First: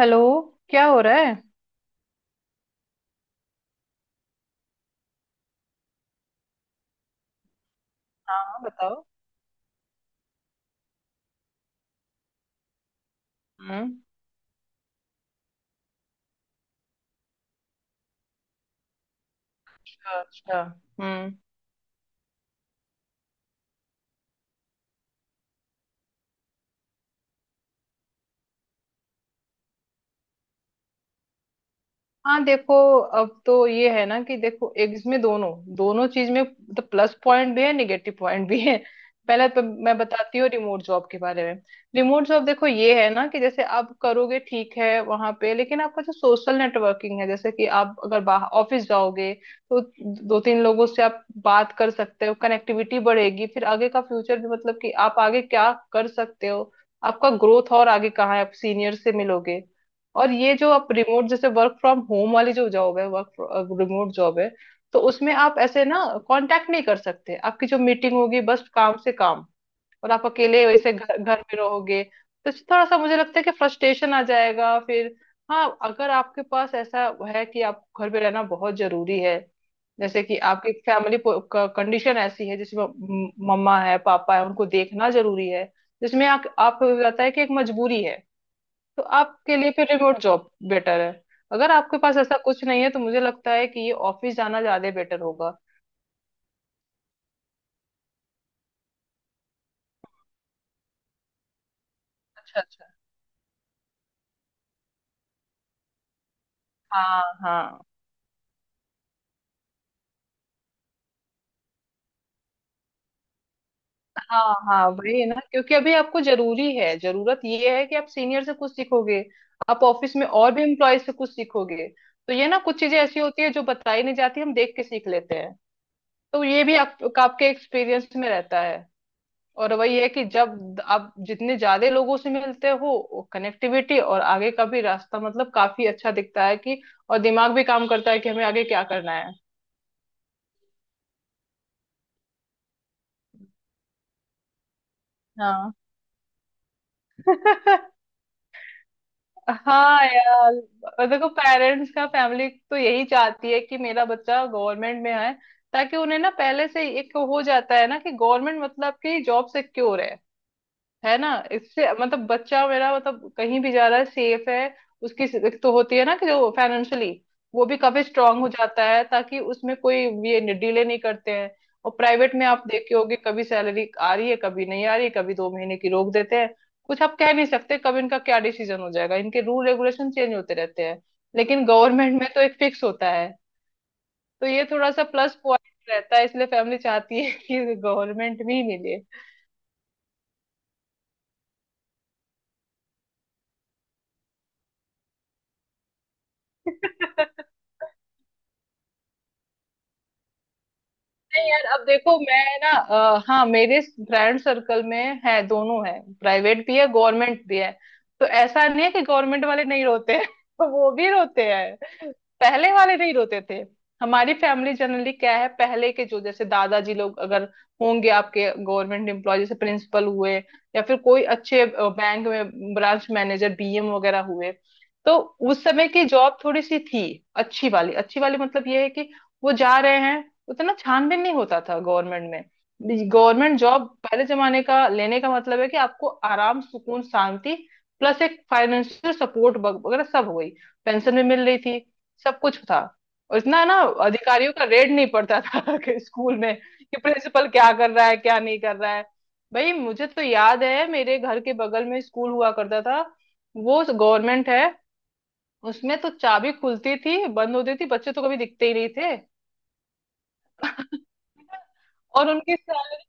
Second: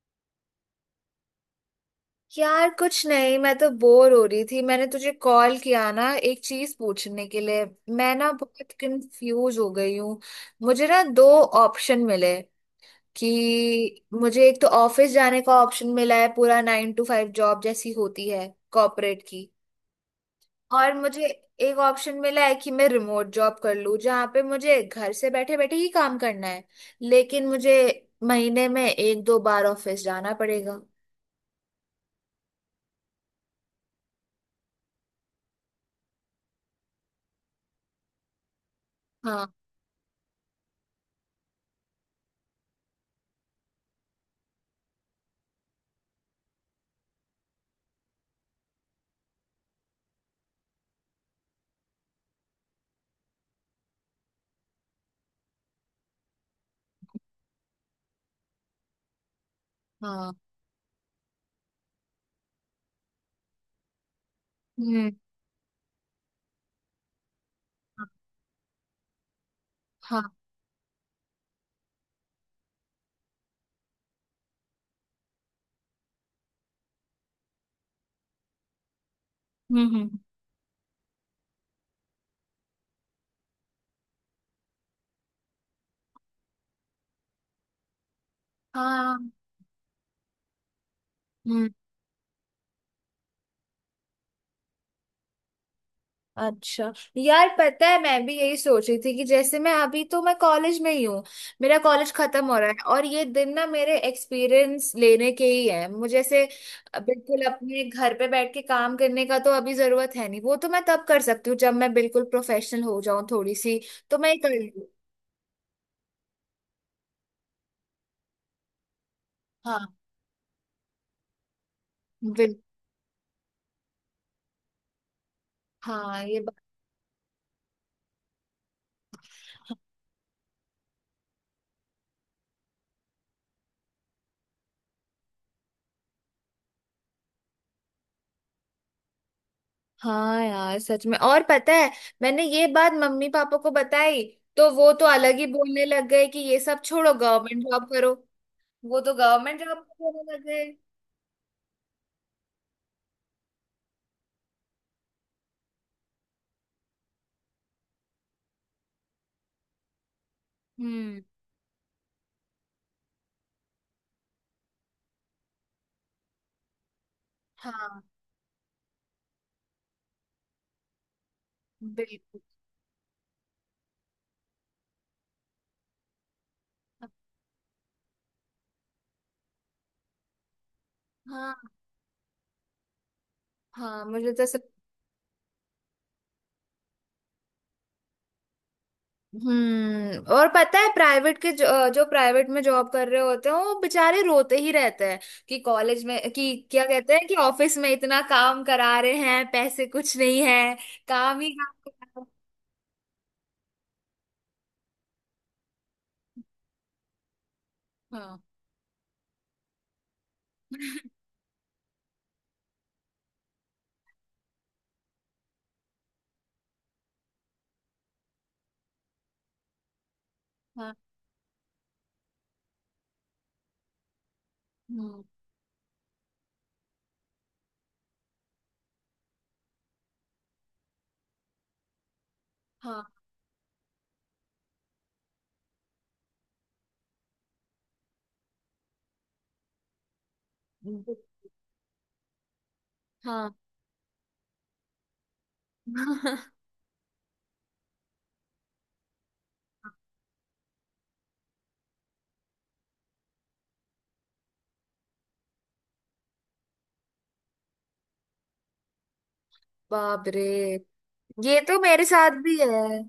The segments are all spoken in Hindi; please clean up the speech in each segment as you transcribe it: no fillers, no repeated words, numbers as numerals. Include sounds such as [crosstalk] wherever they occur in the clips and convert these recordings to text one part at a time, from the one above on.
हेलो। क्या हो रहा है? यार कुछ नहीं। मैं तो बोर हो रही थी, मैंने तुझे कॉल किया ना एक चीज पूछने के लिए। मैं ना हाँ हाँ, बहुत बताओ। कंफ्यूज हो गई हूँ। मुझे ना दो ऑप्शन मिले हम्म। कि मुझे एक तो ऑफिस जाने का ऑप्शन मिला है, पूरा 9 to 5 जॉब जैसी होती है कॉर्पोरेट की। अच्छा। और मुझे हम्म। एक ऑप्शन मिला है कि मैं रिमोट जॉब कर लूँ जहाँ पे मुझे घर से बैठे बैठे ही काम करना है लेकिन मुझे महीने में 1-2 बार ऑफिस जाना पड़ेगा। हाँ देखो, अब तो ये है ना कि देखो एग्स में दोनों दोनों चीज में तो प्लस पॉइंट भी है, निगेटिव पॉइंट भी है। हाँ। पहले तो मैं बताती हूँ रिमोट जॉब के बारे में। रिमोट जॉब देखो, ये है ना कि जैसे आप करोगे, ठीक है वहां पे, लेकिन आपका जो सोशल नेटवर्किंग है, जैसे कि आप अगर बाहर ऑफिस जाओगे तो 2-3 लोगों से आप बात कर सकते हो, कनेक्टिविटी बढ़ेगी, फिर आगे का फ्यूचर भी, मतलब कि आप आगे क्या कर सकते हो, आपका ग्रोथ और आगे कहाँ है, आप सीनियर से मिलोगे। और हाँ। ये जो आप रिमोट, जैसे वर्क फ्रॉम होम वाली जो जॉब है, वर्क रिमोट जॉब है, तो हम्म। उसमें आप ऐसे ना कांटेक्ट नहीं कर सकते, आपकी जो मीटिंग होगी बस काम से काम। और आप हाँ। अकेले वैसे घर घर में रहोगे तो थोड़ा सा मुझे लगता है कि फ्रस्ट्रेशन आ जाएगा फिर। हाँ अगर आपके पास ऐसा है कि आप घर पे रहना बहुत जरूरी है, हम्म। हम्म। जैसे कि आपकी फैमिली कंडीशन ऐसी है जिसमें मम्मा है, पापा है, उनको देखना जरूरी है, जिसमें आप रहता है कि एक मजबूरी है, तो हाँ। आपके लिए फिर रिमोट जॉब बेटर है। हम्म। अगर आपके पास ऐसा कुछ नहीं है तो मुझे लगता है कि ये ऑफिस जाना ज्यादा बेटर होगा। अच्छा। यार पता है, मैं भी यही सोच रही थी कि जैसे मैं अभी तो मैं कॉलेज में ही हूँ, मेरा कॉलेज खत्म हो अच्छा रहा है अच्छा। और ये दिन ना मेरे एक्सपीरियंस लेने के ही है। मुझे ऐसे हाँ बिल्कुल हाँ। अपने घर पे बैठ के काम करने का तो अभी जरूरत है नहीं। वो तो मैं तब कर सकती हूँ जब मैं बिल्कुल प्रोफेशनल हो जाऊं थोड़ी सी। तो मैं ये कर हाँ लूँ। हाँ, वही है ना, क्योंकि अभी आपको जरूरी है, जरूरत ये है कि आप सीनियर से कुछ सीखोगे, आप हाँ। ऑफिस में और भी एम्प्लॉय से कुछ सीखोगे। तो ये बिल्कुल। ना, कुछ चीजें ऐसी होती है जो बताई नहीं जाती, हम देख के सीख लेते हैं। हाँ ये। तो ये भी आपके एक्सपीरियंस में रहता है। और वही है कि जब आप जितने ज्यादा लोगों से मिलते हो, कनेक्टिविटी और आगे का भी रास्ता, मतलब काफी अच्छा दिखता है कि, और दिमाग भी काम करता है कि हमें आगे क्या करना है। हाँ यार सच में। और पता है, मैंने ये बात मम्मी पापा को बताई तो वो तो अलग ही हाँ। बोलने लग गए कि ये सब छोड़ो गवर्नमेंट जॉब [laughs] करो। वो तो गवर्नमेंट जॉब हाँ करने लग यार, गए। और देखो, पेरेंट्स का फैमिली तो यही चाहती है कि मेरा बच्चा गवर्नमेंट में है, ताकि उन्हें ना पहले से ही एक हो जाता है ना कि गवर्नमेंट मतलब कि जॉब सिक्योर है। है हम्म। ना, इससे मतलब बच्चा मेरा, मतलब कहीं भी जा रहा है, सेफ है। उसकी एक तो होती है ना कि जो फाइनेंशियली वो भी हाँ। काफी स्ट्रांग हो जाता है, ताकि उसमें कोई ये डिले नहीं करते हैं। और प्राइवेट बिल्कुल। में आप देखे होगे, कभी सैलरी आ रही है, कभी नहीं आ रही है, कभी 2 महीने की रोक देते हैं। कुछ आप कह नहीं सकते कब इनका क्या डिसीजन हो जाएगा, इनके रूल रेगुलेशन चेंज होते रहते हैं। लेकिन हाँ। गवर्नमेंट में तो एक फिक्स होता है। हाँ, मुझे तो तो ये सब। थोड़ा सा प्लस पॉइंट रहता है, इसलिए फैमिली चाहती है कि गवर्नमेंट भी मिले। हम्म। और पता है, प्राइवेट के जो प्राइवेट में जॉब कर रहे होते हैं वो बेचारे रोते ही रहते हैं कि कॉलेज में कि क्या कहते हैं कि ऑफिस में [laughs] इतना काम करा रहे हैं पैसे कुछ नहीं है। काम ही नहीं यार, काम अब देखो, करा मैं ना हाँ मेरे फ्रेंड सर्कल में है, दोनों है, प्राइवेट भी है गवर्नमेंट भी है। रहे तो हैं। ऐसा नहीं है कि गवर्नमेंट वाले नहीं रोते हैं। [laughs] वो भी रोते हैं। पहले वाले नहीं रोते थे। हमारी फैमिली जनरली क्या है, पहले के जो जैसे दादाजी लोग अगर होंगे आपके, गवर्नमेंट एम्प्लॉय, जैसे प्रिंसिपल हुए या हाँ। फिर [laughs] कोई अच्छे बैंक में ब्रांच मैनेजर बीएम वगैरह हुए, तो हम्म। उस समय की जॉब थोड़ी सी थी अच्छी वाली। अच्छी वाली मतलब ये है कि वो जा रहे हैं, उतना छानबीन नहीं होता था गवर्नमेंट में। हाँ। गवर्नमेंट जॉब पहले जमाने का लेने का मतलब है कि आपको आराम, सुकून, शांति प्लस एक फाइनेंशियल सपोर्ट वगैरह सब हो गई, पेंशन भी मिल रही थी, सब कुछ था। और हाँ। इतना ना अधिकारियों का रेड नहीं पड़ता था, [laughs] कि स्कूल में [laughs] कि प्रिंसिपल क्या कर रहा है क्या नहीं कर रहा है। भाई मुझे तो याद है, मेरे घर के बगल में स्कूल हुआ करता था, वो गवर्नमेंट है, उसमें तो चाबी खुलती थी बंद होती थी, बच्चे तो कभी दिखते ही नहीं थे। बाप रे, ये तो मेरे और साथ उनकी भी है। सैलरी,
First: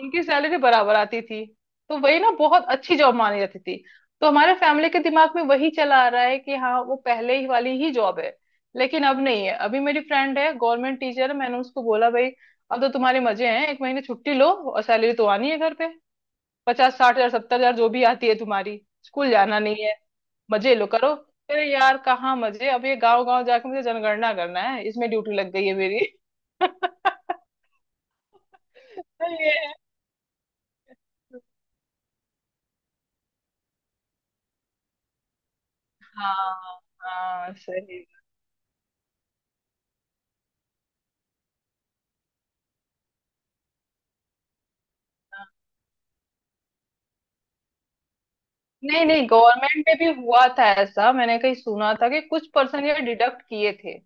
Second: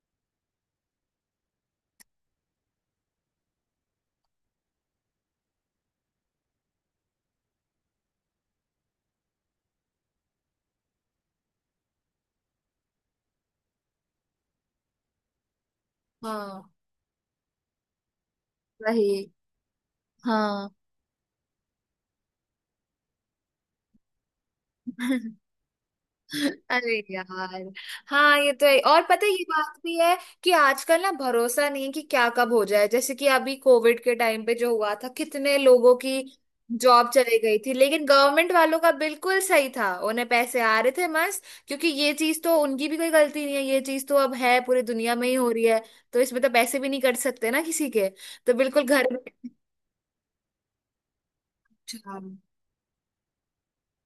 उनकी सैलरी बराबर आती थी। तो वही ना बहुत अच्छी जॉब मानी जाती थी। तो हमारे फैमिली के दिमाग में वही चला आ रहा है कि हाँ वो पहले ही वाली ही जॉब है। लेकिन अब नहीं है। अभी मेरी फ्रेंड है गवर्नमेंट टीचर है, मैंने उसको बोला भाई अब तो तुम्हारे मजे हैं, एक महीने छुट्टी लो और सैलरी तो आनी है घर पे, हाँ 50-60 हजार 70 हजार जो भी आती है तुम्हारी, स्कूल वही। जाना नहीं है, हाँ। मजे लो करो। अरे यार कहाँ मजे, अब ये गाँव गाँव जाके मुझे जनगणना करना है, इसमें ड्यूटी [laughs] लग गई है मेरी। अरे [laughs] यार। हाँ ये तो है। और पता है, ये ये है। बात भी है कि आजकल ना भरोसा नहीं है कि क्या कब हो जाए। जैसे कि अभी कोविड के टाइम पे जो हुआ था कितने लोगों की हाँ जॉब चली हाँ गई थी, लेकिन सही। गवर्नमेंट वालों का बिल्कुल सही था, उन्हें पैसे आ रहे थे मस्त। क्योंकि ये चीज तो उनकी भी कोई गलती नहीं है, ये चीज तो अब है पूरी दुनिया में ही हो रही है। तो इसमें तो पैसे भी नहीं कट सकते ना किसी के। तो बिल्कुल नहीं घर नहीं, में। गवर्नमेंट में भी हुआ था ऐसा, मैंने कहीं सुना था अच्छा। कि कुछ पर्सन ये डिडक्ट किए थे,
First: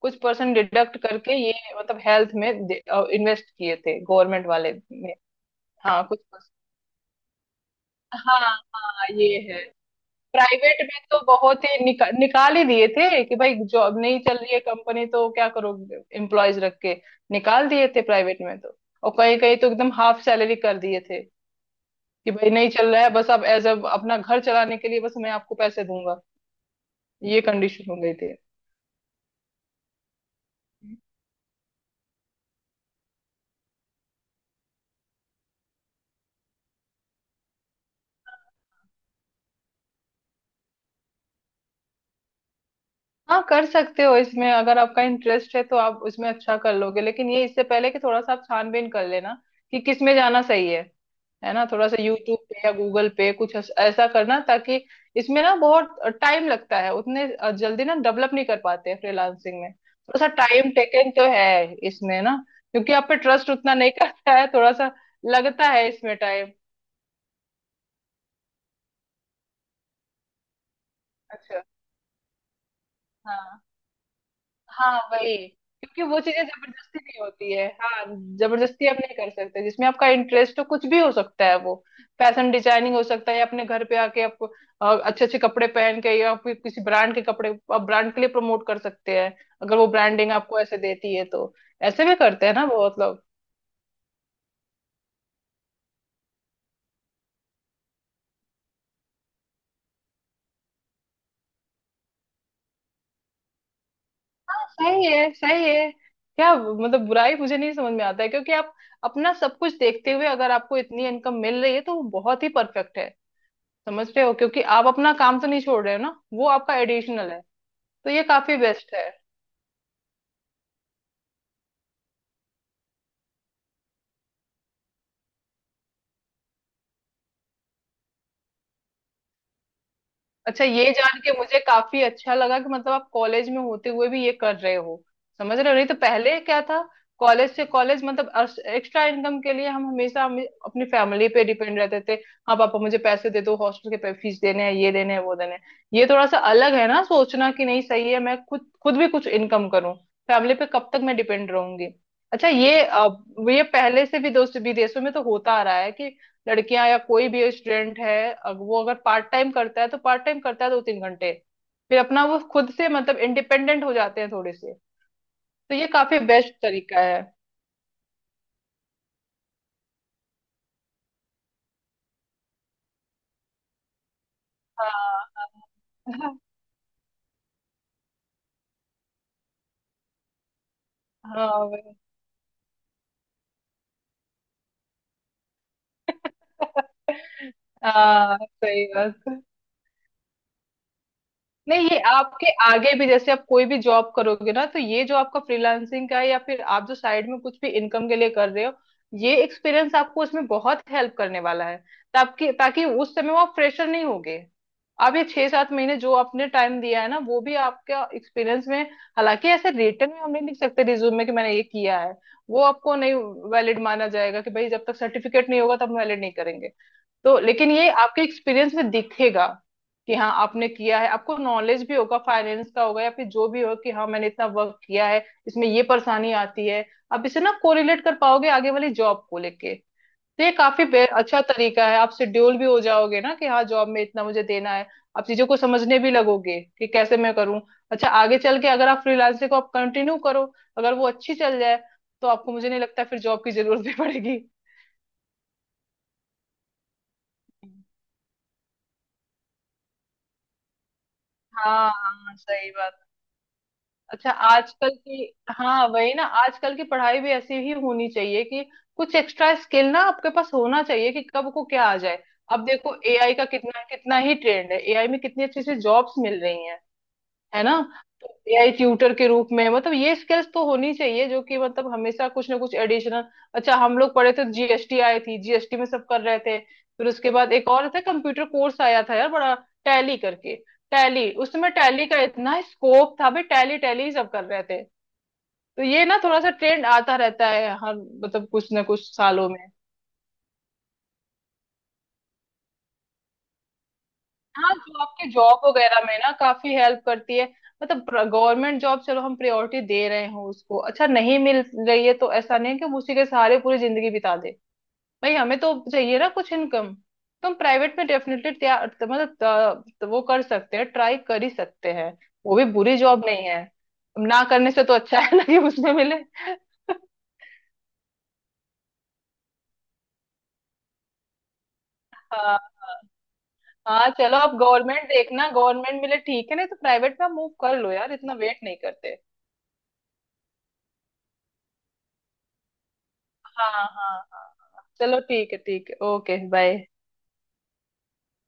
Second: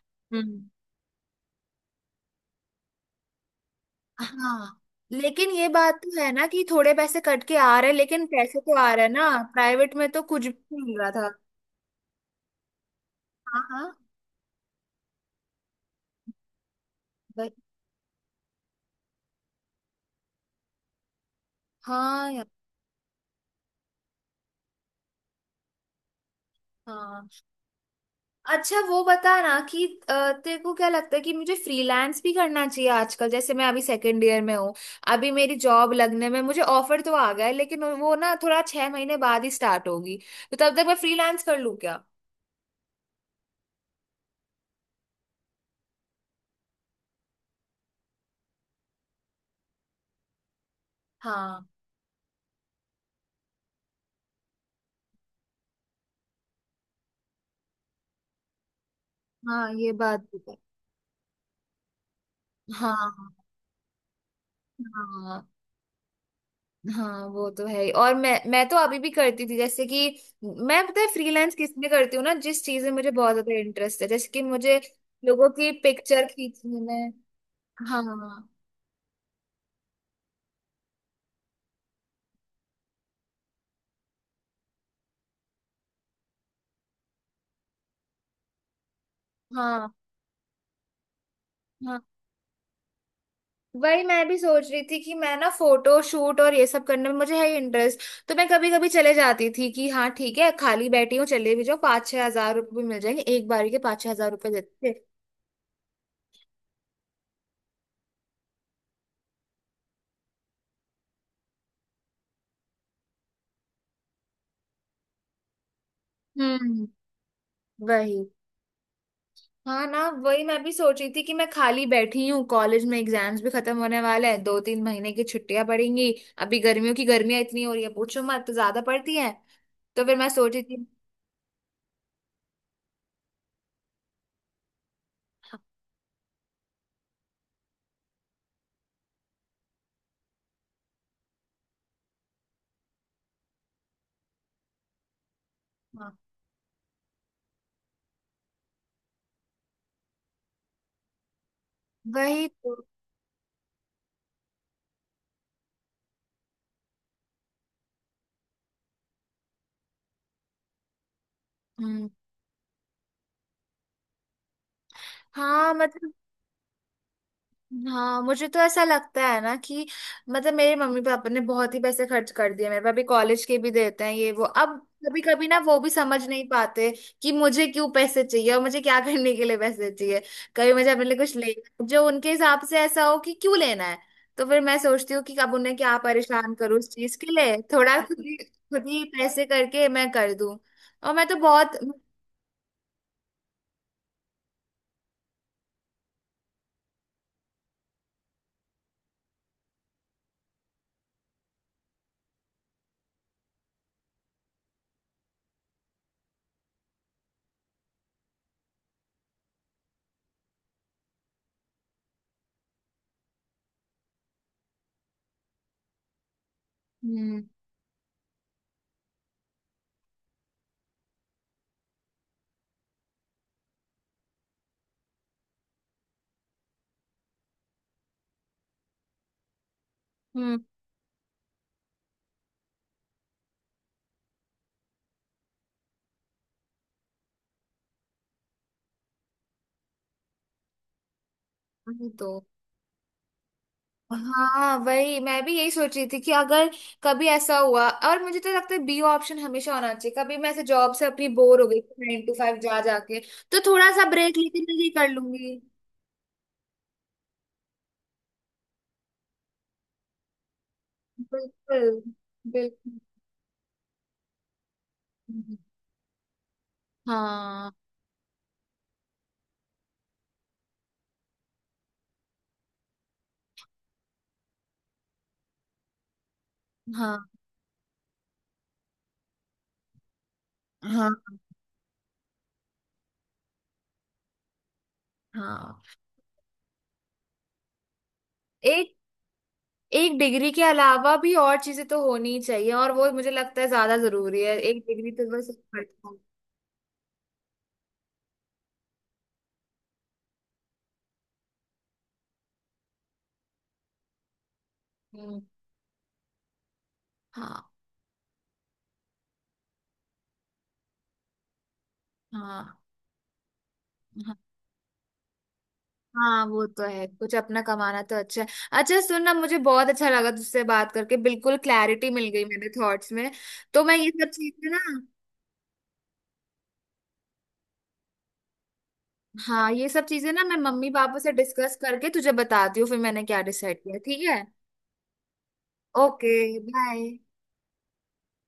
कुछ पर्सन हम्म। डिडक्ट करके ये मतलब हेल्थ में इन्वेस्ट किए थे गवर्नमेंट वाले हाँ, में। लेकिन ये बात हाँ कुछ तो है ना पर्सन। कि थोड़े पैसे कट के आ रहे हैं लेकिन हाँ पैसे तो आ रहे हाँ हैं ना। ये है। प्राइवेट में तो कुछ भी प्राइवेट नहीं में मिल रहा तो था। बहुत ही निकाल ही दिए थे, कि भाई हाँ। हाँ। जॉब नहीं चल रही है कंपनी, तो क्या करोगे एम्प्लॉयज रख के, भाई। निकाल दिए थे प्राइवेट में तो। और कहीं कहीं तो एकदम हाफ सैलरी कर दिए थे, हाँ कि यार। भाई नहीं चल रहा है, बस आप एज अ अपना घर चलाने के लिए बस मैं आपको पैसे दूंगा, हाँ। ये कंडीशन हो गई थी। अच्छा वो बता ना कि तेरे को क्या लगता है कि मुझे फ्रीलांस भी करना चाहिए आजकल? जैसे मैं अभी सेकंड ईयर में हूँ, अभी मेरी जॉब लगने में मुझे ऑफर तो आ गया है लेकिन वो ना थोड़ा 6 महीने बाद ही स्टार्ट होगी। तो तब तक मैं फ्रीलांस कर लूँ क्या? हाँ कर सकते हो, इसमें अगर आपका इंटरेस्ट है तो आप उसमें अच्छा कर लोगे, लेकिन ये इससे पहले कि थोड़ा सा आप छानबीन कर लेना कि किस में जाना सही है। है ना, हाँ। थोड़ा सा यूट्यूब पे या गूगल पे कुछ ऐसा करना ताकि, इसमें ना बहुत टाइम लगता है, उतने जल्दी ना डेवलप नहीं कर पाते हैं, फ्रीलांसिंग हाँ में ये थोड़ा बात सा भी है। टाइम टेकन तो है इसमें ना, क्योंकि आप पे हाँ। ट्रस्ट उतना नहीं [laughs] करता है, थोड़ा सा हाँ। लगता है इसमें टाइम। हाँ वो तो है ही। और मैं तो अभी भी करती थी, जैसे कि मैं पता है फ्रीलांस किस में करती हूँ ना, जिस चीज में मुझे बहुत ज्यादा हाँ इंटरेस्ट है, जैसे कि मुझे हाँ वही, लोगों की क्योंकि वो पिक्चर चीजें खींचने जबरदस्ती में। नहीं होती है। हाँ। हाँ, जबरदस्ती आप नहीं कर सकते, जिसमें आपका इंटरेस्ट हो कुछ भी हो सकता है वो, फैशन डिजाइनिंग हो सकता है, या अपने घर पे आके आप अच्छे अच्छे कपड़े पहन के, या फिर किसी ब्रांड के कपड़े आप ब्रांड के लिए प्रमोट कर सकते हैं, अगर वो हाँ। ब्रांडिंग आपको ऐसे देती है तो। हाँ ऐसे भी करते हैं ना बहुत लोग। वही मैं भी सोच रही थी कि मैं ना फोटो शूट और ये सब करने में मुझे है इंटरेस्ट। तो मैं कभी कभी चले जाती थी कि हाँ ठीक है खाली बैठी हूँ चले भी जाओ, 5-6 हज़ार रुपये भी मिल जाएंगे। एक बार के 5-6 हज़ार रुपये देते थे। सही है सही है, क्या मतलब बुराई मुझे नहीं समझ में आता है, क्योंकि आप अपना सब कुछ देखते हुए अगर आपको इतनी इनकम मिल रही है तो वो बहुत ही परफेक्ट है, समझ रहे हो, क्योंकि आप अपना काम तो नहीं छोड़ रहे हो ना, वो आपका हम्म। एडिशनल है, तो वही। ये काफी बेस्ट है। हाँ ना, वही मैं भी सोच रही थी कि मैं खाली बैठी हूँ कॉलेज में, एग्जाम्स भी खत्म होने वाले हैं, 2-3 महीने की छुट्टियां पड़ेंगी। अभी गर्मियों की, गर्मियां इतनी हो रही है पूछो मत, तो ज्यादा पड़ती है। तो फिर मैं सोच रही अच्छा थी। ये जान के मुझे काफी अच्छा लगा कि मतलब आप कॉलेज में होते हुए भी ये कर रहे हो, समझ रहे हो, नहीं तो पहले क्या था, कॉलेज से कॉलेज मतलब एक्स्ट्रा इनकम के लिए हम हमेशा हम अपनी फैमिली पे डिपेंड रहते थे। हाँ पापा मुझे पैसे दे दो, हॉस्टल के फीस देने हैं, ये देने हैं, वो देने हैं। ये हाँ थोड़ा सा अलग है ना सोचना कि नहीं सही है, मैं खुद खुद भी कुछ इनकम करूँ, फैमिली पे कब तक मैं डिपेंड रहूंगी। वही अच्छा तो। ये ये पहले से भी दोस्त विदेशों में तो होता आ रहा है कि लड़कियां या कोई भी स्टूडेंट है अगर वो, अगर पार्ट टाइम करता है तो पार्ट टाइम करता है 2-3 घंटे, फिर हम्म। अपना वो खुद से मतलब इंडिपेंडेंट हो जाते हैं थोड़े से, हाँ तो ये मतलब। काफी बेस्ट तरीका है। हाँ मुझे तो ऐसा लगता है ना कि मतलब मेरे मम्मी पापा ने बहुत ही पैसे खर्च कर दिए, मेरे पापा कॉलेज के भी देते हैं ये वो। अब हाँ कभी कभी हाँ। ना वो भी समझ हाँ नहीं पाते कि मुझे क्यों पैसे चाहिए और मुझे क्या [laughs] करने के लिए पैसे चाहिए। कभी मुझे अपने लिए कुछ हाँ, लेना वही। जो उनके हिसाब से ऐसा हो कि क्यों लेना है। तो फिर मैं सोचती हूँ कि अब उन्हें क्या परेशान करूँ उस चीज के लिए, [laughs] थोड़ा हाँ, सही खुद ही बात। पैसे करके मैं कर दूं। और मैं तो बहुत। नहीं ये आपके आगे भी, जैसे आप कोई भी जॉब करोगे ना, तो ये जो आपका फ्रीलांसिंग का है या फिर आप जो साइड में कुछ भी इनकम के लिए कर रहे हो, ये एक्सपीरियंस आपको उसमें बहुत हेल्प करने वाला है, ताकि ताकि उस समय वो आप फ्रेशर नहीं होगे। आप ये 6-7 महीने जो आपने टाइम दिया है ना, वो भी आपका एक्सपीरियंस में, हालांकि ऐसे रिटर्न में हम नहीं लिख सकते रिज्यूम में कि मैंने ये किया है, वो आपको नहीं वैलिड माना जाएगा, कि भाई जब तक सर्टिफिकेट नहीं होगा तब वैलिड नहीं, तो हम्म। लेकिन ये आपके एक्सपीरियंस में दिखेगा कि हाँ आपने किया है, आपको नॉलेज भी होगा, फाइनेंस का होगा या फिर जो भी हो, कि हाँ मैंने इतना वर्क किया है। इसमें ये परेशानी आती है, आप इसे ना कोरिलेट कर पाओगे आगे वाली जॉब को लेके। तो ये हम्म। काफी बे- अच्छा तरीका है, आप शेड्यूल भी हो जाओगे ना, कि हाँ जॉब में इतना मुझे देना है, आप चीजों को समझने भी लगोगे कि कैसे मैं करूँ। अच्छा आगे चल के अगर आप फ्रीलांसिंग को आप कंटिन्यू करो, अगर वो अच्छी चल जाए, वही तो तो। आपको मुझे नहीं लगता फिर जॉब की जरूरत भी [laughs] पड़ेगी। हाँ वही मैं भी यही सोच रही थी कि अगर कभी ऐसा हुआ, और मुझे तो लगता है बी ऑप्शन हमेशा होना चाहिए, कभी मैं ऐसे जॉब से अपनी बोर हो गई हाँ नाइन टू हाँ फाइव सही जा बात। जाके, तो थोड़ा सा अच्छा ब्रेक लेके मैं ये आजकल कर की, लूंगी। हाँ वही ना आजकल की पढ़ाई भी ऐसी ही होनी चाहिए कि कुछ एक्स्ट्रा स्किल ना आपके पास होना चाहिए कि कब को क्या बिल्कुल। आ जाए। अब देखो बिल्कुल। एआई का कितना कितना ही ट्रेंड है, एआई में कितनी अच्छी अच्छी जॉब्स मिल रही हैं, है हाँ। ना। तो एआई ट्यूटर के रूप में, मतलब ये स्किल्स तो होनी चाहिए जो कि मतलब हमेशा कुछ ना कुछ एडिशनल। अच्छा हम लोग पढ़े थे जीएसटी आई थी, जीएसटी में सब कर रहे थे, फिर हाँ। उसके बाद एक और था कंप्यूटर कोर्स आया था यार बड़ा, टैली करके, हाँ। टैली, उसमें टैली का इतना स्कोप था भाई, टैली टैली सब कर रहे थे। हाँ। तो ये ना थोड़ा सा ट्रेंड आता रहता है हर, मतलब कुछ ना एक कुछ सालों में। एक डिग्री के अलावा भी और चीजें तो होनी ही चाहिए और वो मुझे लगता है ज्यादा जरूरी है। हाँ एक जो डिग्री आपके तो बस जॉब वगैरह पड़ता है। में ना काफी हेल्प करती है, मतलब गवर्नमेंट जॉब चलो हम प्रायोरिटी दे रहे हो उसको, अच्छा नहीं मिल रही है तो ऐसा नहीं है कि हम उसी के सहारे पूरी जिंदगी बिता दे। भाई हम्म। हमें तो चाहिए ना कुछ इनकम, तो हम हाँ। प्राइवेट में डेफिनेटली तैयार, मतलब वो कर सकते हैं, ट्राई कर ही सकते हैं। वो भी हाँ। बुरी जॉब नहीं है, ना करने से तो अच्छा है ना कि उसमें मिले। हाँ वो तो है, कुछ [laughs] अपना कमाना तो अच्छा है। अच्छा सुन ना, मुझे बहुत अच्छा लगा तुझसे बात करके, बिल्कुल क्लैरिटी मिल गई हाँ मेरे थॉट्स में। तो मैं हाँ, ये सब चलो आप चीजें ना। गवर्नमेंट देखना, गवर्नमेंट मिले ठीक है, नहीं तो प्राइवेट में आप मूव कर लो यार, इतना वेट नहीं करते। हाँ, ये सब चीजें ना मैं मम्मी पापा से डिस्कस करके तुझे बताती हूँ फिर मैंने क्या हाँ डिसाइड हाँ। किया, हाँ ठीक है? हाँ। चलो ठीक है, ठीक है, ओके, ओके बाय। बाय।